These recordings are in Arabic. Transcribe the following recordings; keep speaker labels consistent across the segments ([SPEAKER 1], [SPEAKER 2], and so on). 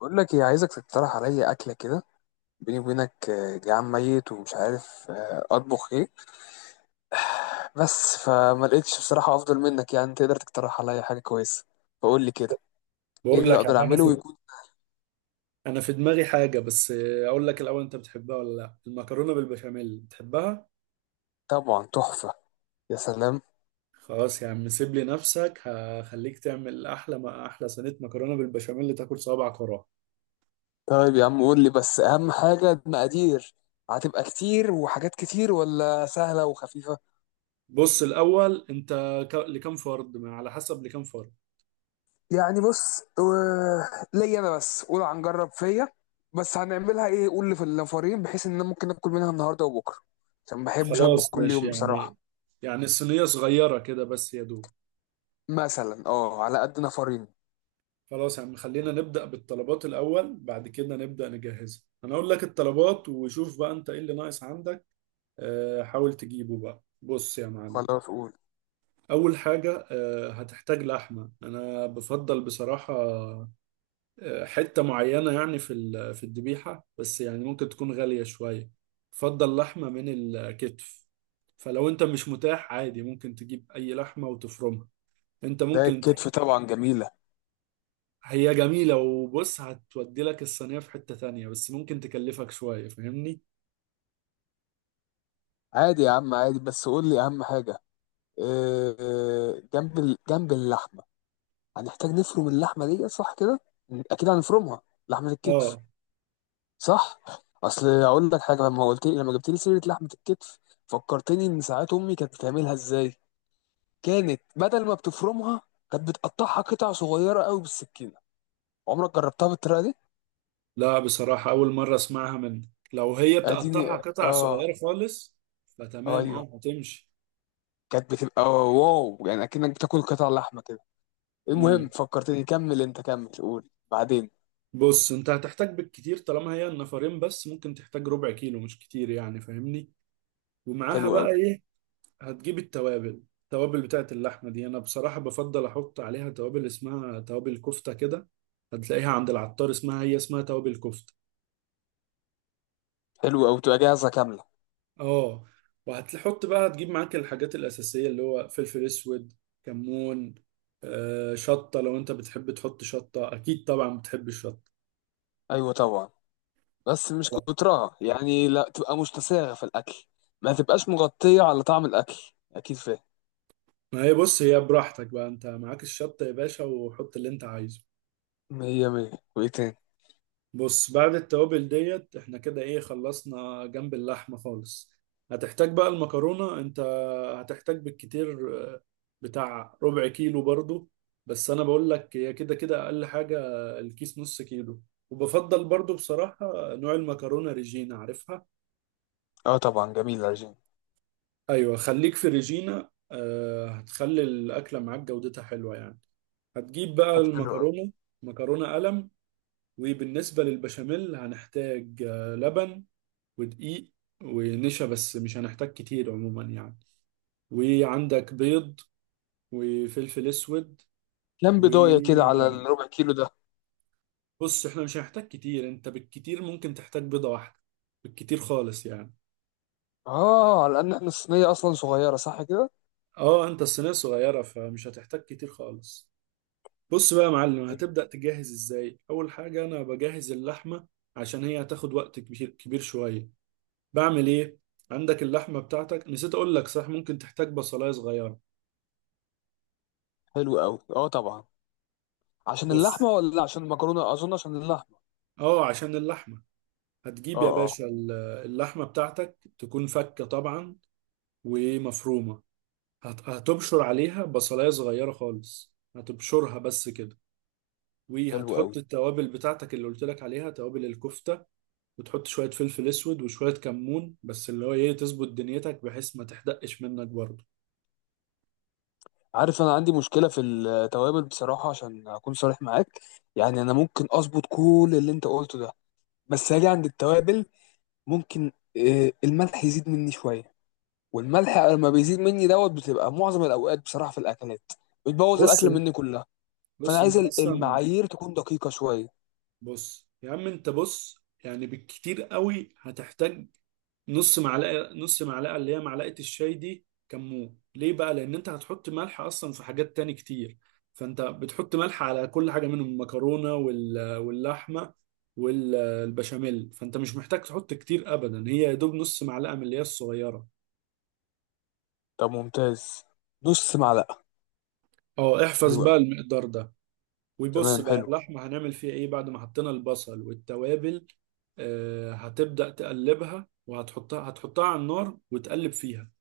[SPEAKER 1] بقول لك ايه؟ عايزك تقترح عليا اكله كده. بيني وبينك جعان ميت ومش عارف اطبخ ايه. بس فما لقيتش بصراحه افضل منك، يعني تقدر تقترح عليا حاجه كويسه. فقول لي كده. ايه
[SPEAKER 2] بقول
[SPEAKER 1] اللي
[SPEAKER 2] لك.
[SPEAKER 1] اقدر
[SPEAKER 2] أما انا
[SPEAKER 1] اعمله
[SPEAKER 2] في
[SPEAKER 1] ويكون؟
[SPEAKER 2] انا في دماغي حاجه، بس اقول لك الاول، انت بتحبها ولا لا؟ المكرونه بالبشاميل بتحبها.
[SPEAKER 1] طبعا تحفه. يا سلام.
[SPEAKER 2] خلاص يا عم، سيب لي نفسك، هخليك تعمل احلى ما احلى صينيه مكرونه بالبشاميل اللي تاكل صوابعك وراها.
[SPEAKER 1] طيب يا عم، قول لي بس اهم حاجه المقادير. هتبقى كتير وحاجات كتير ولا سهله وخفيفه؟
[SPEAKER 2] بص الاول انت لكام فرد؟ ما على حسب لكام فرد.
[SPEAKER 1] يعني بص، ليا انا بس، قول هنجرب فيا. بس هنعملها ايه؟ قول لي في النفرين، بحيث ان انا ممكن اكل منها النهارده وبكره، عشان ما بحبش اطبخ
[SPEAKER 2] خلاص
[SPEAKER 1] كل
[SPEAKER 2] ماشي،
[SPEAKER 1] يوم
[SPEAKER 2] يعني
[SPEAKER 1] بصراحه.
[SPEAKER 2] يعني الصينيه صغيره كده بس يا دوب.
[SPEAKER 1] مثلا على قد نفرين.
[SPEAKER 2] خلاص يا عم، خلينا نبدا بالطلبات الاول، بعد كده نبدا نجهزها. انا اقول لك الطلبات، وشوف بقى انت ايه اللي ناقص عندك. حاول تجيبه. بقى بص يا معلم،
[SPEAKER 1] خلاص قول.
[SPEAKER 2] أول حاجة هتحتاج لحمة. أنا بفضل بصراحة حتة معينة يعني في الذبيحة، بس يعني ممكن تكون غالية شوية. بفضل لحمة من الكتف، فلو أنت مش متاح عادي، ممكن تجيب أي لحمة وتفرمها. أنت
[SPEAKER 1] ده
[SPEAKER 2] ممكن ت...
[SPEAKER 1] الكتف طبعا جميله.
[SPEAKER 2] هي جميلة، وبص هتودي لك الصينية في حتة تانية، بس ممكن تكلفك شوية، فاهمني؟
[SPEAKER 1] عادي يا عم عادي، بس قول لي اهم حاجه. جنب جنب اللحمه. هنحتاج نفرم اللحمه دي، صح كده؟ اكيد هنفرمها. لحمه الكتف،
[SPEAKER 2] اه.
[SPEAKER 1] صح. اصل اقول لك حاجه، لما قلت لي، لما جبت لي سيره لحمه الكتف، فكرتني ان ساعات امي كانت بتعملها ازاي. كانت بدل ما بتفرمها، كانت بتقطعها قطع صغيره قوي بالسكينه. عمرك جربتها بالطريقه دي؟
[SPEAKER 2] لا بصراحة أول مرة أسمعها منك. لو هي بتقطعها
[SPEAKER 1] اديني
[SPEAKER 2] قطع
[SPEAKER 1] اه.
[SPEAKER 2] صغيرة خالص، فتمام
[SPEAKER 1] ايوه.
[SPEAKER 2] أه هتمشي.
[SPEAKER 1] كانت بتبقى واو يعني، اكنك بتاكل قطع لحمه كده. المهم
[SPEAKER 2] مم.
[SPEAKER 1] فكرتني، كمل انت كمل، قول بعدين.
[SPEAKER 2] بص أنت هتحتاج بالكتير، طالما هي النفرين بس، ممكن تحتاج ربع كيلو، مش كتير يعني، فاهمني. ومعاها
[SPEAKER 1] حلو قوي.
[SPEAKER 2] بقى إيه؟ هتجيب التوابل. التوابل بتاعت اللحمة دي، أنا بصراحة بفضل أحط عليها توابل اسمها توابل كفتة كده. هتلاقيها عند العطار، اسمها هي اسمها توابل كفتة.
[SPEAKER 1] حلو قوي، تبقى جاهزه كامله.
[SPEAKER 2] اه. وهتحط بقى، هتجيب معاك الحاجات الأساسية، اللي هو فلفل أسود، كمون، شطة لو أنت بتحب تحط شطة، أكيد طبعا بتحب الشطة.
[SPEAKER 1] ايوه طبعا، بس مش كترها يعني، لا تبقى مشتساغة في الأكل. ما تبقاش مغطية على طعم الأكل. أكيد فاهم.
[SPEAKER 2] ما هي بص، هي براحتك بقى، أنت معاك الشطة يا باشا، وحط اللي أنت عايزه.
[SPEAKER 1] مية مية. وإيه تاني؟
[SPEAKER 2] بص بعد التوابل ديت، احنا كده ايه، خلصنا جنب اللحمة خالص. هتحتاج بقى المكرونة. انت هتحتاج بالكتير بتاع ربع كيلو برضو، بس انا بقول لك هي كده كده اقل حاجة الكيس نص كيلو. وبفضل برضو بصراحة نوع المكرونة ريجينا، عارفها؟
[SPEAKER 1] أه طبعا، جميل العجين.
[SPEAKER 2] ايوه، خليك في ريجينا، هتخلي الاكلة معاك جودتها حلوة يعني. هتجيب بقى
[SPEAKER 1] طب حلو أوي.
[SPEAKER 2] المكرونة، مكرونة قلم. وبالنسبة للبشاميل، هنحتاج لبن، ودقيق، ونشا، بس مش هنحتاج كتير عموما يعني. وعندك بيض، وفلفل اسود،
[SPEAKER 1] كام بداية كده على
[SPEAKER 2] وملح.
[SPEAKER 1] الربع كيلو ده؟
[SPEAKER 2] بص احنا مش هنحتاج كتير، انت بالكتير ممكن تحتاج بيضة واحدة، بالكتير خالص يعني.
[SPEAKER 1] أه على إن إحنا الصينية أصلا صغيرة، صح كده؟
[SPEAKER 2] اه انت الصينية صغيرة، فمش هتحتاج كتير خالص. بص بقى يا معلم،
[SPEAKER 1] حلو.
[SPEAKER 2] هتبدأ تجهز ازاي. اول حاجة انا بجهز اللحمة، عشان هي هتاخد وقت كبير شوية. بعمل ايه؟ عندك اللحمة بتاعتك، نسيت اقول لك، صح ممكن تحتاج بصلاية صغيرة.
[SPEAKER 1] حلو أوي، أه طبعا. عشان
[SPEAKER 2] بص،
[SPEAKER 1] اللحمة ولا عشان المكرونة؟ أظن عشان اللحمة.
[SPEAKER 2] اه عشان اللحمة. هتجيب يا
[SPEAKER 1] أه أه.
[SPEAKER 2] باشا اللحمة بتاعتك تكون فكة طبعا، ومفرومة. هتبشر عليها بصلاية صغيرة خالص، هتبشرها بس كده.
[SPEAKER 1] حلو أوي.
[SPEAKER 2] وهتحط التوابل بتاعتك اللي قلت لك عليها، توابل الكفتة. وتحط شوية فلفل اسود، وشوية كمون، بس اللي هو ايه، تظبط دنيتك بحيث ما تحدقش منك برضه.
[SPEAKER 1] عارف، أنا عندي مشكلة في التوابل بصراحة، عشان أكون صريح معاك. يعني أنا ممكن أظبط كل اللي أنت قلته ده، بس هاجي عند التوابل. ممكن الملح يزيد مني شويه، والملح لما بيزيد مني دوت بتبقى معظم الاوقات بصراحه في الاكلات، بتبوظ
[SPEAKER 2] بص
[SPEAKER 1] الاكله مني كلها. فانا
[SPEAKER 2] بص
[SPEAKER 1] عايز
[SPEAKER 2] انت اصلا
[SPEAKER 1] المعايير تكون دقيقه شويه.
[SPEAKER 2] بص يا عم، انت بص يعني، بالكتير قوي هتحتاج نص معلقه اللي هي معلقه الشاي دي. كمون ليه بقى؟ لان انت هتحط ملح اصلا في حاجات تاني كتير، فانت بتحط ملح على كل حاجه منهم، المكرونه، واللحمه، والبشاميل، فانت مش محتاج تحط كتير ابدا، هي يا دوب نص معلقه من اللي هي الصغيره.
[SPEAKER 1] طب ممتاز. نص معلقه.
[SPEAKER 2] اه احفظ
[SPEAKER 1] حلو
[SPEAKER 2] بقى
[SPEAKER 1] قوي.
[SPEAKER 2] المقدار ده. ويبص
[SPEAKER 1] تمام
[SPEAKER 2] بقى
[SPEAKER 1] حلو.
[SPEAKER 2] اللحمه، هنعمل فيها ايه بعد ما حطينا البصل والتوابل؟ هتبدأ تقلبها، هتحطها على النار وتقلب فيها.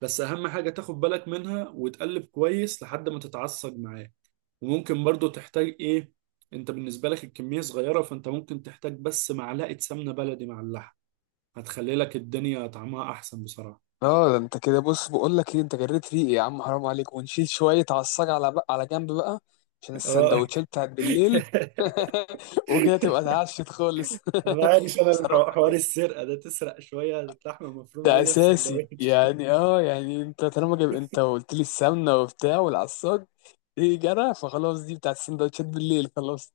[SPEAKER 2] بس اهم حاجة تاخد بالك منها، وتقلب كويس لحد ما تتعصج معاه. وممكن برضو تحتاج ايه، انت بالنسبة لك الكمية صغيرة، فانت ممكن تحتاج بس معلقة سمنة بلدي مع اللحم، هتخلي لك الدنيا طعمها احسن بصراحة.
[SPEAKER 1] اه ده انت كده بص، بقول لك ايه، انت جريت ريقي يا عم، حرام عليك، ونشيل شويه عصاج على على جنب بقى، عشان
[SPEAKER 2] اه.
[SPEAKER 1] السندوتشات بتاعت بالليل. وكده تبقى اتعشت خالص.
[SPEAKER 2] انا عارف، انا
[SPEAKER 1] بصراحه.
[SPEAKER 2] حوار السرقه ده، تسرق شويه لحمه مفرومه
[SPEAKER 1] ده
[SPEAKER 2] كده في
[SPEAKER 1] اساسي
[SPEAKER 2] سندوتش.
[SPEAKER 1] يعني، يعني انت طالما جايب، انت قلت لي السمنه وبتاع والعصاج، ايه جرى، فخلاص دي بتاعت السندوتشات بالليل، خلاص.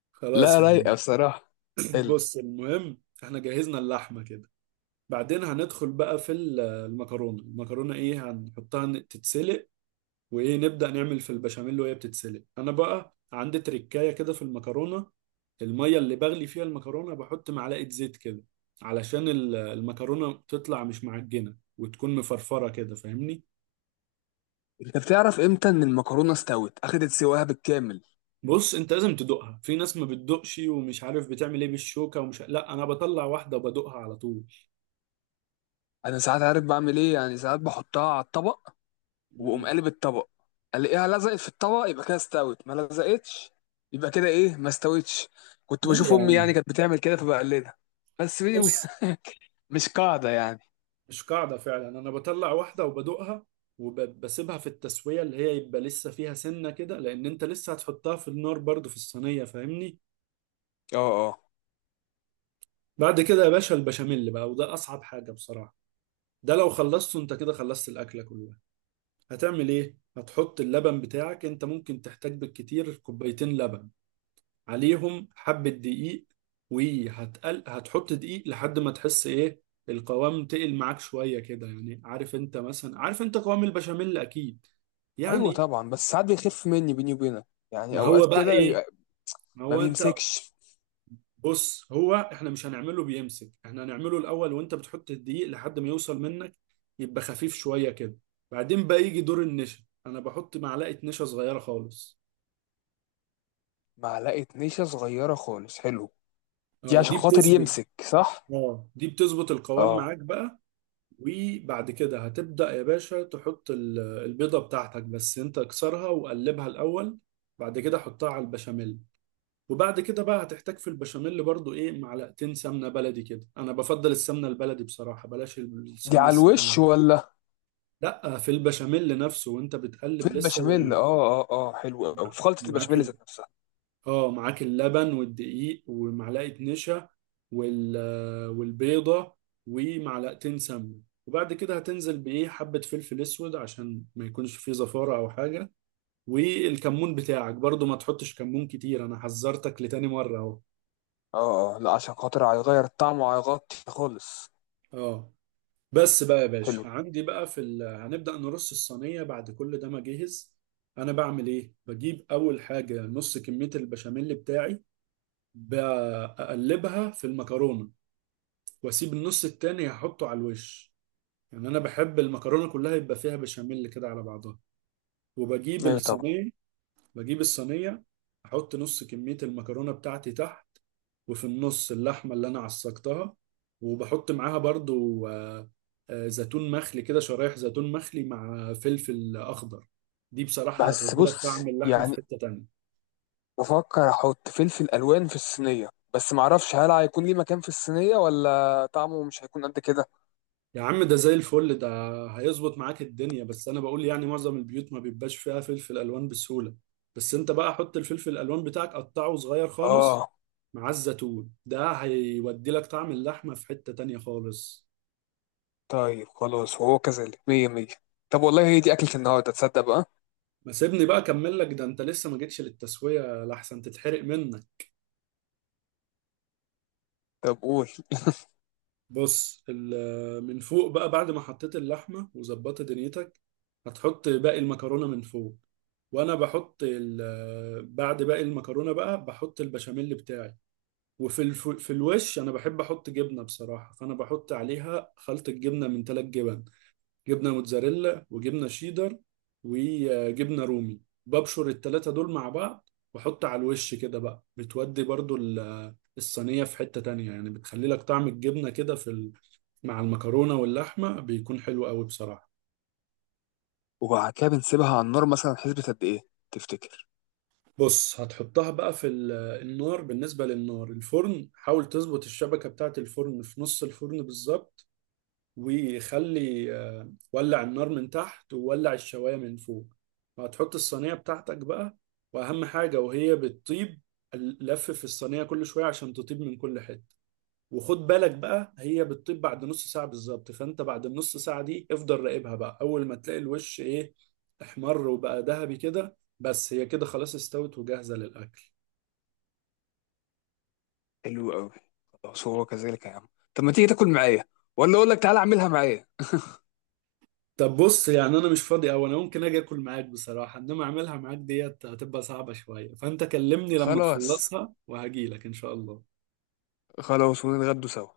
[SPEAKER 2] خلاص
[SPEAKER 1] لا
[SPEAKER 2] يعني.
[SPEAKER 1] رايقه بصراحه. حلو.
[SPEAKER 2] بص المهم احنا جهزنا اللحمة كده. بعدين هندخل بقى في المكرونة. المكرونة ايه، هنحطها تتسلق. وايه، نبدأ نعمل في البشاميل وهي بتتسلق. انا بقى عندي تركاية كده في المكرونة، المية اللي بغلي فيها المكرونة بحط معلقة زيت كده، علشان المكرونة تطلع مش معجنة وتكون مفرفرة كده، فاهمني.
[SPEAKER 1] انت بتعرف امتى ان المكرونه استوت، اخدت سواها بالكامل؟
[SPEAKER 2] بص انت لازم تدوقها. في ناس ما بتدوقش ومش عارف بتعمل ايه بالشوكة ومش، لا انا بطلع واحدة وبدوقها على طول.
[SPEAKER 1] انا ساعات عارف بعمل ايه يعني، ساعات بحطها على الطبق، واقوم
[SPEAKER 2] مم.
[SPEAKER 1] قالب الطبق. الاقيها لزقت في الطبق يبقى كده استوت، ما لزقتش يبقى كده ايه، ما استوتش. كنت
[SPEAKER 2] لا
[SPEAKER 1] بشوف
[SPEAKER 2] يا
[SPEAKER 1] امي
[SPEAKER 2] عم،
[SPEAKER 1] يعني كانت بتعمل كده فبقلدها. بس دي
[SPEAKER 2] بص
[SPEAKER 1] مش قاعده يعني.
[SPEAKER 2] مش قاعدة فعلا، أنا بطلع واحدة وبدوقها، وبسيبها في التسوية اللي هي يبقى لسه فيها سنة كده، لأن أنت لسه هتحطها في النار برضو في الصينية، فاهمني.
[SPEAKER 1] اه اه.
[SPEAKER 2] بعد كده يا باشا البشاميل بقى، وده أصعب حاجة بصراحة، ده لو خلصته أنت كده خلصت الأكلة كلها. هتعمل إيه؟ هتحط اللبن بتاعك، أنت ممكن تحتاج بالكتير كوبايتين لبن، عليهم حبة دقيق. هتحط دقيق لحد ما تحس إيه، القوام تقل معاك شوية كده يعني. عارف أنت مثلا، عارف أنت قوام البشاميل أكيد
[SPEAKER 1] ايوه
[SPEAKER 2] يعني.
[SPEAKER 1] طبعا، بس ساعات بيخف مني بيني وبينك. يعني
[SPEAKER 2] ما
[SPEAKER 1] اوقات
[SPEAKER 2] هو بقى
[SPEAKER 1] كده
[SPEAKER 2] ايه
[SPEAKER 1] بيبقى
[SPEAKER 2] ما
[SPEAKER 1] ما
[SPEAKER 2] هو انت
[SPEAKER 1] بيمسكش.
[SPEAKER 2] بص هو احنا مش هنعمله بيمسك، احنا هنعمله الاول، وانت بتحط الدقيق لحد ما يوصل منك، يبقى خفيف شوية كده. بعدين بقى يجي دور النشا، انا بحط معلقة نشا صغيرة خالص.
[SPEAKER 1] معلقه نشا صغيره خالص، حلو. دي
[SPEAKER 2] اه
[SPEAKER 1] عشان
[SPEAKER 2] دي
[SPEAKER 1] خاطر
[SPEAKER 2] بتظبط
[SPEAKER 1] يمسك، صح.
[SPEAKER 2] اه دي بتظبط القوام
[SPEAKER 1] اه.
[SPEAKER 2] معاك بقى. وبعد كده هتبدأ يا باشا تحط البيضة بتاعتك، بس انت اكسرها وقلبها الاول، بعد كده حطها على البشاميل. وبعد كده بقى هتحتاج في البشاميل برضو ايه، معلقتين سمنه بلدي كده. انا بفضل السمنه البلدي بصراحه، بلاش
[SPEAKER 1] دي
[SPEAKER 2] السمنه
[SPEAKER 1] على
[SPEAKER 2] الصينيه.
[SPEAKER 1] الوش ولا
[SPEAKER 2] لا في البشاميل نفسه وانت بتقلب
[SPEAKER 1] في
[SPEAKER 2] لسه.
[SPEAKER 1] البشاميل؟ اه اه اه حلو قوي، في خلطه
[SPEAKER 2] معاك
[SPEAKER 1] البشاميل
[SPEAKER 2] ال...
[SPEAKER 1] ذات نفسها.
[SPEAKER 2] اه معاك اللبن والدقيق ومعلقه نشا، وال... والبيضه، ومعلقتين سمنه. وبعد كده هتنزل بايه، حبه فلفل اسود عشان ما يكونش فيه زفاره او حاجه. والكمون بتاعك برضو ما تحطش كمون كتير، انا حذرتك لتاني مره اهو.
[SPEAKER 1] اه اه، لا عشان خاطر هيغير الطعم وهيغطي خالص.
[SPEAKER 2] اه. بس بقى يا
[SPEAKER 1] حلو.
[SPEAKER 2] باشا عندي بقى هنبدأ نرص الصينية بعد كل ده ما اجهز. انا بعمل ايه، بجيب اول حاجة نص كمية البشاميل بتاعي، بقلبها في المكرونة، واسيب النص التاني هحطه على الوش. يعني انا بحب المكرونة كلها يبقى فيها بشاميل كده على بعضها. وبجيب
[SPEAKER 1] ايوه طبعا.
[SPEAKER 2] الصينية. بجيب الصينية، أحط نص كمية المكرونة بتاعتي تحت، وفي النص اللحمة اللي أنا عصقتها. وبحط معاها برضو زيتون مخلي كده، شرايح زيتون مخلي مع فلفل أخضر. دي بصراحة
[SPEAKER 1] بس
[SPEAKER 2] هتودي لك
[SPEAKER 1] بص
[SPEAKER 2] طعم اللحمة في
[SPEAKER 1] يعني،
[SPEAKER 2] حتة تانية.
[SPEAKER 1] بفكر احط فلفل الوان في الصينيه، بس معرفش هل هيكون ليه مكان في الصينيه ولا طعمه مش هيكون قد كده.
[SPEAKER 2] يا عم ده زي الفل، ده هيظبط معاك الدنيا، بس أنا بقول يعني معظم البيوت ما بيبقاش فيها فلفل ألوان بسهولة. بس أنت بقى حط الفلفل الألوان بتاعك قطعه صغير خالص،
[SPEAKER 1] اه
[SPEAKER 2] مع الزيتون، ده هيودي لك طعم اللحمة في حتة تانية خالص.
[SPEAKER 1] طيب خلاص، هو كذلك مية مية. طب والله هي دي أكلة النهاردة، تصدق بقى.
[SPEAKER 2] ما سيبني بقى اكمل لك ده، انت لسه ما جيتش للتسويه لحسن تتحرق منك.
[SPEAKER 1] طب قول.
[SPEAKER 2] بص من فوق بقى بعد ما حطيت اللحمه وظبطت دنيتك، هتحط باقي المكرونه من فوق. وانا بحط بعد باقي المكرونه بقى بحط البشاميل بتاعي. في الوش انا بحب احط جبنه بصراحه، فانا بحط عليها خلطه جبنه من ثلاث جبن، جبنه موتزاريلا، وجبنه شيدر، وجبنه رومي. ببشر التلاتة دول مع بعض واحط على الوش كده بقى، بتودي برضو الصينية في حتة تانية يعني، بتخلي لك طعم الجبنة كده مع المكرونة واللحمة، بيكون حلو قوي بصراحة.
[SPEAKER 1] وبعد كده بنسيبها على النار مثلا، حسبة قد إيه تفتكر؟
[SPEAKER 2] بص هتحطها بقى النار. بالنسبة للنار، الفرن حاول تظبط الشبكة بتاعة الفرن في نص الفرن بالظبط، وخلي ولع النار من تحت وولع الشواية من فوق. وهتحط الصينية بتاعتك بقى. وأهم حاجة وهي بتطيب، لف في الصينية كل شوية عشان تطيب من كل حتة. وخد بالك بقى هي بتطيب بعد نص ساعة بالظبط، فأنت بعد النص ساعة دي افضل راقبها بقى، أول ما تلاقي الوش إيه، احمر وبقى ذهبي كده، بس هي كده خلاص استوت وجاهزة للأكل.
[SPEAKER 1] حلو أوي. خلاص هو كذلك يا عم. طب ما تيجي تاكل معايا، ولا أقول لك تعالى أعملها معايا؟
[SPEAKER 2] طب بص يعني، انا مش فاضي، او انا ممكن اجي اكل معاك بصراحه، انما اعملها معاك ديت هتبقى صعبه شويه. فانت كلمني لما
[SPEAKER 1] خلاص.
[SPEAKER 2] تخلصها وهجيلك ان شاء الله.
[SPEAKER 1] خلاص ونتغدوا سوا.